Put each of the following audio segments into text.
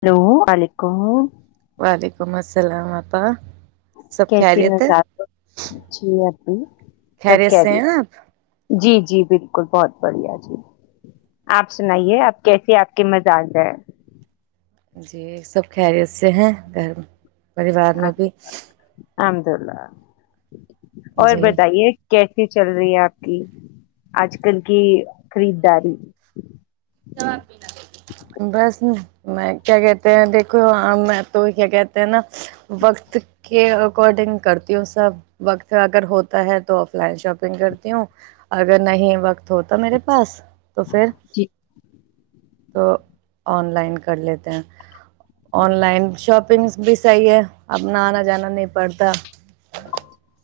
hello وعلیکم وعلیکم السلام آپا سب کیسی میں خیریت ہے ز [unintelligible] نہیںی [unintelligible] سب خیریت کہ سے دیے ہیں آپ جی ج جی بالکل بہت بڑھیا جی آپ سنائیے آپ کیسے آپ کے مز آ جائے جی سب خیریت سے ہیں گھر پریوار میں آپ- بھی الحمد للہ اور جی بتائیے کیسے چل رہی ہے آپ کی آج کل کی خریداری بس میں کیا کہتے ہیں دیکھو میں تو کیا کہتے ہیں نا وقت کے اکارڈنگ کرتی ہوں سب وقت اگر ہوتا ہے تو آف لائن شاپ کرتی ہوں اگر نہیں وقت تو ہوتا میرے پاس تو پھر تو آن لائن کر لیتے ہیں آن لائن شاپنگ بھی صحیح ہے اپنا آنا جانا نہیں پڑتا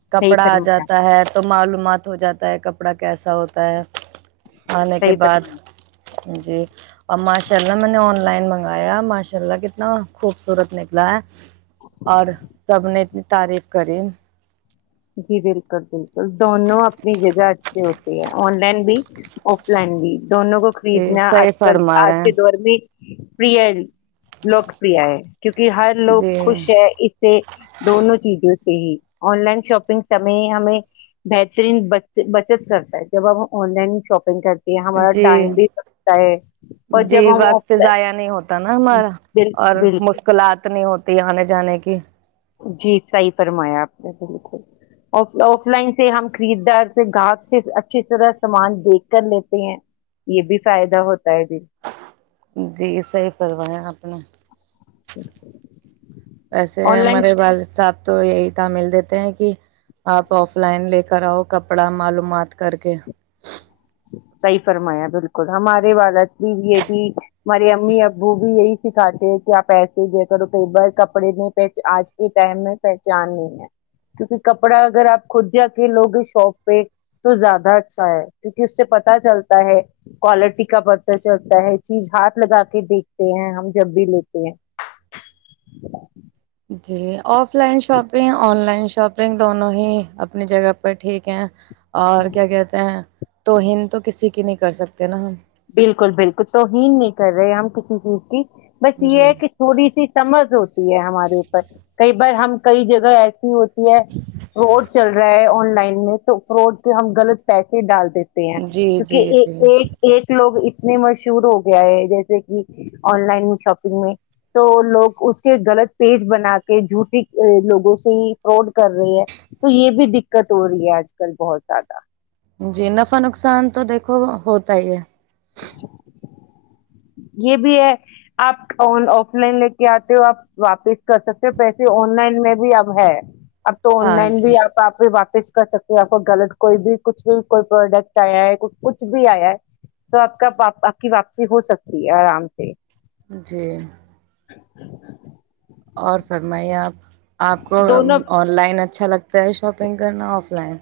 صحیح کپڑا آ فرمایا جاتا ہے تو معلومات ہو جاتا ہے کپڑا کیسا ہوتا ہے آنے کے صحیح بعد فرمایا جی اور ماشاء اللہ میں نے آن لائن منگایا ماشاء اللہ کتنا خوبصورت نکلا ہے اور سب نے تعریف کری جی بالکل بالکل دونوں اپنی جگہ اچھی ہوتی ہیں آن لائن بھی آف لائن بھی دونوں کو جی خریدنا صحیح آج کل فرما آج رہے ہیں کے دور میں پر ہے لوکپ ہے کیونکہ ہر لوگ جی خوش ہے اس سے دونوں چیزوں سے ہی آن لائن شاپ شگ سے ہمیں بہترین بچت کرتا ہے جب ہم آن لائن شاپنگ کرتے ہیں ہمارا جی ٹائم بھی بچتا ہے اور جی جب ہم آف وقت ضائع نہیں ہوتا نا لائن ہمارا بال اور بالکل مشکلات نہیں ہوتی آنے جانے کی جی صحیح فرمایا آپ نے بالکل آف لائن سے ہم خریددار سے گاہک سے اچھی طرح سامان دیکھ کر لیتے ہیں یہ بھی فائدہ ہوتا ہے ج جی صحی کروایایں آپ نے ہ [unintelligible] ویسے ہمارے بال صاحب تو یہی تھا مل دیتے ہیں کہ آپ آف لائن لے کر آؤ کپڑا معلومات کر کے صحیح فرمایا بالکل ہمارے والی بھی یہ بھی ہمارے امی ابو بھی یہی سکھاتے ہیں کہ آپ ایسے د کرو کئی بار کپڑے میں پہچان آج کے ٹائم میں پہچان نہیں ہے کیونکہ کپڑا اگر آپ خود جا کے لوگے شاپ پہ تو زیادہ اچھا ہے کیونکہ اس سے پتا چلتا ہے کوالٹی کا پتا چلتا ہے چیز ہاتھ لگا کے دیکھتے ہیں ہم جب بھی لیتے ہیں جی offline shopping online shopping دونوں ہی اپنی جگہ پر ٹھیک ہیں اور کیا کہتے ہیں تو ہند تو کسی کی نہیں کر سکتے ہیں نا ہم بالکل بالکل تو ہیین نہیں کر رہے ہم کسی چیز کی بس یہ جی ہے کہ تھوڑی سی سمجھ ہوتی ہے ہمارے اوپر کئی بار ہم کئی جگہ ای ہوتی ہے روڈ چل رہا ہے آن لائن لائن میں تو فراڈ کے ہم لط پیسے ڈال دیتے تے ہیں جی جی کیونکہ جی یہ ایک لوگ اتنے مشہور ہو گیا ہے جیسے کہ آن لائن شاپنگ میں تو لوگ اس کے غلط پیج بنا کے جھوٹ لوگوں سے ہی فراڈ کر رہے ہیں تو یہ بھی دقت ہو رہی ہے آج کل بہت زیادہ جی نفع نقصان تو دیکھو ہوتا ہی ہے [inaudible] یہ بھی ہے آپ آف لائن لے کے آتے ہو آپ واپس کر سکتے ہو پیسے آن لائن میں بھی اب ہے اب تو آن ہاں لائن جی بھی آپ آپ واپس کر سکتے آپ کو غلط کوئی بھی کچھ بھی کوئی پروڈکٹ آیا ہے کچھ بھی آیا ہے تو آپ کا آپ کی واپسی ہو سکتی آرام سے جی [inaudible] اور فرمائیے آپ آپ کو دونوں آن لائن اچ اچھا لگتا ہے شاپنگ کرنا آف لائن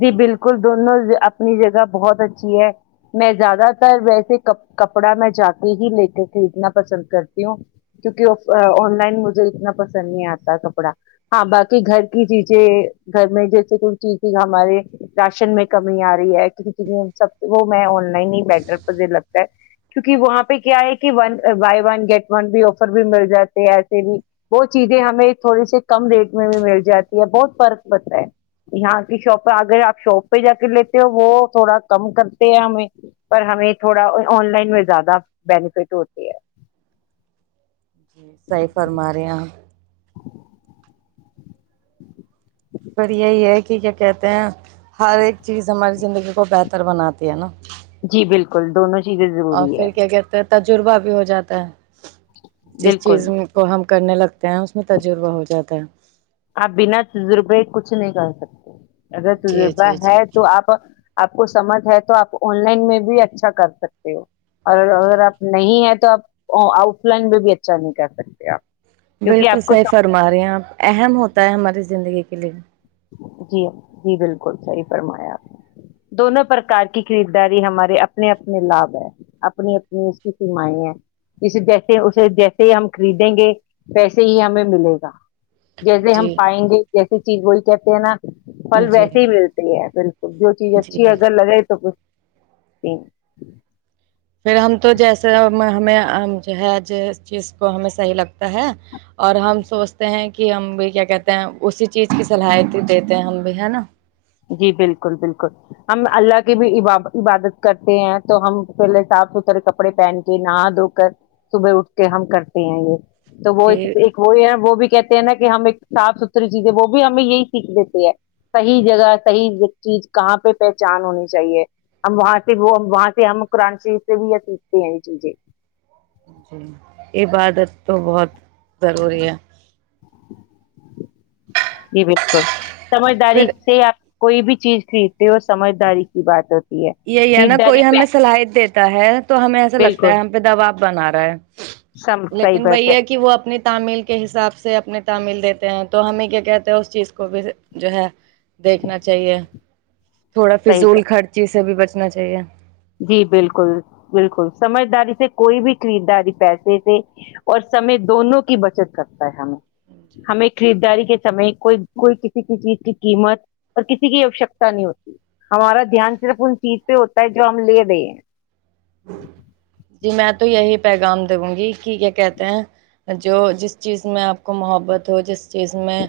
جی بالکل دونوں اپنی جگہ بہت اچھی ہے میں زیادہ تر ویسے کپڑا میں جا کے ہی لے کے خریدنا پسند کرتی ہوں کیوںکہ آن لائن مجھے اتنا پسند نہیں آتا کپڑا ہاں باقی گھر کی چیزیں گھر میں جیسے کوئی چیز ہمارے راشن میں کمی آ رہی ہے کی سب وہ میں آن لائن ہی بیٹر پز لگتا ہے کیوںکہ وہاں پہ کیا ہے کہ بائی ون گیٹ ون بھی آفر بھی مل جاتے ہیں ایسے بھی بہت چیزیں ہمیں تھوڑے سے کم ریٹ میں بھی مل جاتی ہے بہت فرق پڑتا ہے یہاں شاپ اگر آپ شاپ پہ جا کے لیتے ہو وہ تھوڑا کم کرتے ہیں ہمیں پر ہمیں تھوڑا آن لائن میں زیادہ بینیفٹ ہوتی ہے سی فرمارے یہپ پر یہی ہے کہ کیا کہتے ہیں ہر ایک چیز ہماری زندگی کو بہتر بناتی ہے نا جی بالکل دونوں چیزیں اور ضروری ہے پھر کیا کہتے ہیں تجربہ بھی ہو جاتا ہے جس بالکل چیز کو ہم کرنے لگتے ہیں اس میں تجربہ ہو جاتا ہے آپ بنا تجربے کچھ نہیں کر سکتے اگر جی تجربہ جی ہے جی تو آپ آپ کو سمتھ ہے تو آپ آن لائن میں بھی اچھا کر سکتے ہو اور اگر جی آپ نہیں ہیں تو آپ آؤٹ لائن میں بھی اچھا نہیں کر سکتے آپ کیونکہ بالکل آپ کو صحیح سم فرما رہے ہیں آپ اہم ہوتا ہے ہماری زندگی کا فلیم جی جی بالکل صحی فرمایا آپ نے دونوں پرکار کی خریدداری ہمارے اپنے اپنے لابھ ہے اپنی اپنی اس کی سیمائیں ہیں جے جیسے اسے جیسے ہی ہم خریدیں گے ویسے ہی ہمیں ملے گا جیسے ہم جی پائیں گے جیسی چیز بول کیا نا پھل جی ویسیے ہی ملتی ہے بالکل تو جو چیز اچھی ہے جی اگر لگے تو تو پھر ہم تو جیسے ہمیں جو ہے ج چیز کو ہمیں صحیح لگتا ہے اور ہم سوچتے ہیں کہ ہم بھی کیا کہتے ہیں اسی چیز کی صلاحیت دیتے ہیں ہم بھی ہے نا جی بالکل بالکل ہم اللہ کی بھی عبادت کرتے ہیں تو ہم پہلے صاف ستھرے کپڑے پہن کے نہا دھو کر صبح اٹھ کے ہم کرتے ہیں یہ تو وہ جی وہی ہے وہ بھی کہتے نا کہ ہم ایک صاف ستھری چیزیں وہ بھی ہمیں یہی سیکھ دیتے ہیں صحی جگہ حی چیز کہاں پہ پہچان ہونی چاہیے ہم وہاں سے وہ وہاں سے ہم قرآن شریف سے بھی یہ سیکھتے ہیں یہ چیزیں جی یہ بات ا تو بہت ضروری ہے جی بالکل سمجداری پھر سے آپ کوئی بھی چیز خریدتے ہو سمجھداری کی بات ہوتی ہے یہی ہے نا کوئی خریداری ہمیں پہ صلاحیت دیتے تحت تو ہمیں ایسا لگتا بالکل ہے ہم پہ دبااب بنا رہا ہے سم صحیح لیکن بات وہی ہے کہ وہ اپنی تعمیل کے حساب سے اپنے تعمل دیتے ہیں تو تو ہمیں کیا کہتے ہیں اس چیز کو بھی جو ہے دیکھنا چاہیے تھوڑا صحیح فضول خرچ سے بھی بچنا چاہیے جی بالکل بالکل سمجھداری سے کوئی بھی خریداری پیسے سے اور سمے دونوں کی بچت کرکتا ہے ہمیں ہمیں خریداری سمے کوئی کوئی کسی کی چیز کی قیمت اور کسی کی آوشکتا نہیں ہوتی ہمارا دھیان صرف ان چیز پہ ہوتا ہے ہم لیے دے ہ [inaudible] جی میں تو یہی پیغام دوں گی کہ کیا کہتے ہیں جو جس چیز میں آپ کو محبت ہو جس چیز میں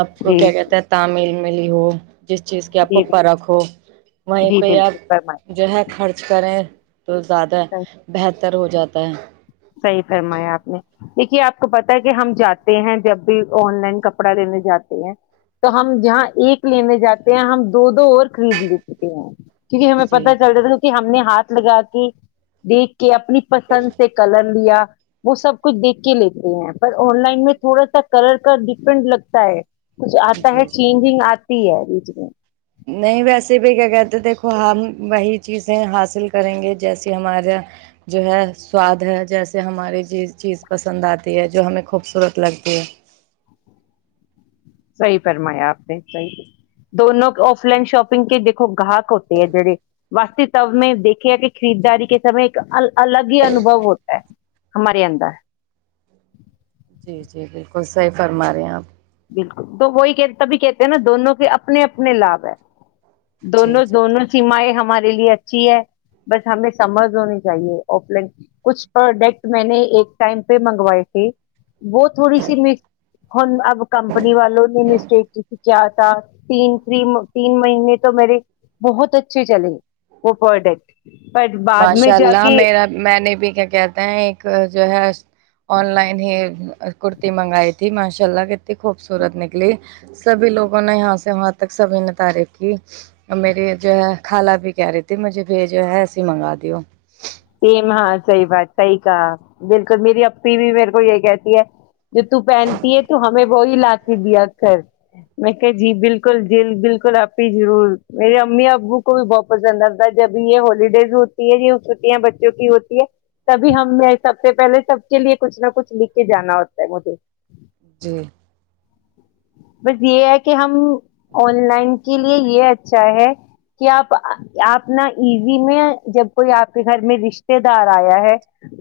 آپ کو کیا جی کہتے ہیں تامل میں ملی ہو جس چیز کی آپ کو جی بالکل، فق ہو وہیں جی پہ آپ بالکل فرمائیے جو ہے خرچ کریں تو زیادہ بہتر بہتر ہو جاتا ہے صحیح فرمایا آپ نے دیکھیے آپ کو پتا ہے کہ ہم جاتے ہیں جب بھی آن لائن کپڑا لینے جاتے ہیں تو ہم جہاں ایک لینے جاتے ہیں ہم دو دو اور خرید لیتے ہیں کیونکہ ہمیں پ جی چل رہ تھا کہ ہم نے ہاتھ لگا کے دیک کہ اپنی پسند سے لیا وہ سب کچھ دیک کے لیتے ہیں پر آن لائن میں تھوڑا سا کلر کا ڈفرنٹ لگتا ہے کچھ آتا جی ہے جی چینجنگ آ ہے بییجلی نہیں ویسے بھی کیا کہتے دیکھو ہم وہی چیزیں حاصل کریں گے جیسے ہمارا جو ہے سواد ہے جیسے ہماری چیز پسند آتی ہے جو ہمیں خوبصورت لگتی ہے صحیح فرمایا آپ نے صحیح دونوں آف لائن شاپنگ کے دیکھو گاہک ہوتے ہے جیڑے واسست میں دیکے گ کہ خریداری کے سمے ایک ال الگ ہی انوبھو ہوتا ہے ہمارے اندر جی جی بالکل صحیح فرما رہے ہیں آپ بالکل تو وہی کہ تبھی کہتے ہیں نا دونوں کے اپنے اپنے لابھ ہے جی دونوں جی دونوں سیمیں ہم ہمارے لیے اچھی ہے بس ہمیں سمجھ ہونی چاہیے آف لائن کچھ پروڈکٹ میں نے ایک ٹائم پہ منگوائے تھی وہ تھوڑی سی م اب کمپنی والوں نے مسٹیک کیا تھا تین تھ تین مہینے تو میرے بہت اچھے چلے وہ پروڈکٹ بٹ بعد میں ماشاء جا اللہ کے میرا میں نے بھی کیا کہتے ہیں ایک جو ہے آن لائن ہی ہ کرتی مگائ ت ماشاء اللہ کتنی خوبصورت نکلی سبھی لوگوں نے یہاں سے وہاں تک سبھی نے تعریف کی میری جو ہے خالہ بھی کہہ رہی تھی مجھے بھی جو ہے اسی منگا دوو سم ہاں صحیح بات صحیح کہا بالکل میری اپھی بھی میرے کو یہ کہتی ہے جو تو پہنتی ہے تو ہمیں وہی لا کے دیا کرھر میں کہ جی بالکل جل بالکل آپ ہی ضرور میرے امی ابو کو بھی بہت پسند آتا ہے جب یہ ہالیڈیز ہوتی ہے یہ بچوں کی ہوتی ہے تبھی ہمیں سب سے پہلے سب کے لیے کچھ نہ کچھ لکھ کے جانا ہوتا ہے مجھے جی بس یہ ہے کہ ہم آن لائن کے لیے یہ اچھا ہے کہ آپ آپنا ایزی میں جب کوئی آپ آپ کے گھر میں رشتے دار آیا ہے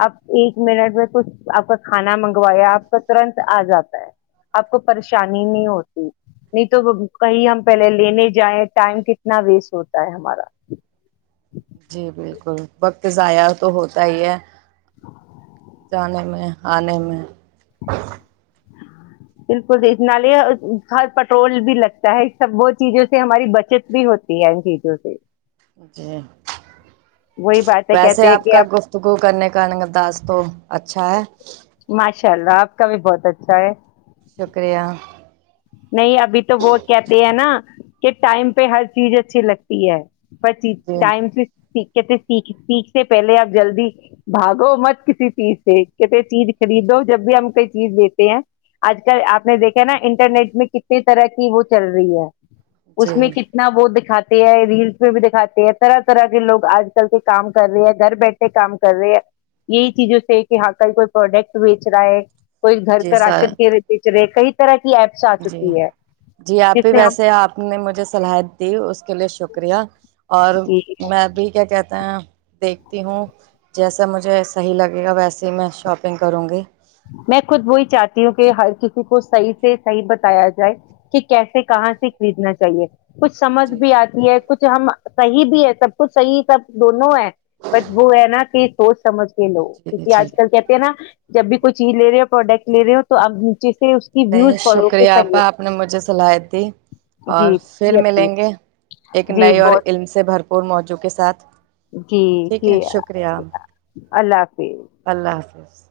آپ ایک منٹ میں کچھ آپ کا کھانا منگوایا آپ کا ترنت آ جاتا ہے آپ کو پریشانی نہیں ہوتی نہیں تو کہیں ہم پہلے لینے جائیں ٹائم کتنا ویسٹ ہوتا ہے ہمارا جی بالکل وقت ضائع تو ہوتا ہی ہے جانے میں آنے میں [unintelligible] بالکل دناے ہر پٹرول بھی لگتا ہے سب وہ چیزوں سے ہماری بچت بھی ہوتی ہے ان چیزوں سے جی وہی باتیں ویسے کہتے ہیں آپ کہ کا گفتگو کرنے کا انداز تو اچھا ہے ان شاء اللہ آپ کا بھی بہت اچھا ہے شکریہ نہیں ابھی تو وہ کہتے ہیں نا کہ ٹائم پہ ہر چیز اچھی لگتی ہے پچ جی ٹائم کہتے سیکھ سیکھ سے پہلے آپ جلدی بھاگو مت کسی چیز سے کہتے چیز خریدو جب بھی ہم کوئی چیز لیتے ہیں آج کل آپ نے دیکھا نا انٹرنیٹ میں کتنی طرح کی وہ چل رہی ہے جی اس میں کتنا وہ دکھاتا ریلس میں بھی دکھاتے ہیں طرح طرح کے لوگ آج کل کے کام کر رہے ہیں گھر بیٹھے کام کر رہے ہیں یہی چیزوں سے کہ ہاں کل کوئی پروڈکٹ بیچ رہا ہے کوئی گھر جی کا سر راشن کیے پچ رہے کئی طرح کی ایپس آ جی چکی ہے جی آپ جس ہی سے ہم ویسے آپ نے مجھے صلاحیت دی اس کے لیے شکریہ اور جی میں اب بھی کیا کہتا میں دیکھتی ہوں جیسا مجھے صحیح لگے گا ویسے ہی میں شاپنگ کروں گی میں خود وہی چاہتی ہوں کہ ہر کسی کو صحیح سے صحیح بتایا جائے کہ کیسے کہاں سے خریدنا چاہیے کچھ سمجھ جی بھی آتی ہے کچھ ہم صحی بھی ہے سب کچھ صحیح سب دونوں ہے بٹ وہ ہے نا کہ سوچ سمجھ کے لو جی کیونکہ جی آج کل کہتے ہیں نا جب بھی ل رہے ہو پروڈکٹ لے رہ ہو تو اب نیچے سے اس کی نہیں ویوز پڑھو کہ شکریہ صحیح آپا ہے آپ نے مجھے صلاحیت دی اور جی جی پھر اپی، ملیں گے ایک جی نئے اور بہت علم سے بھرپور موضوع کے ساتھ جی ج ٹھیک ہے شکریہ اللہ حافظ اللہ حافظ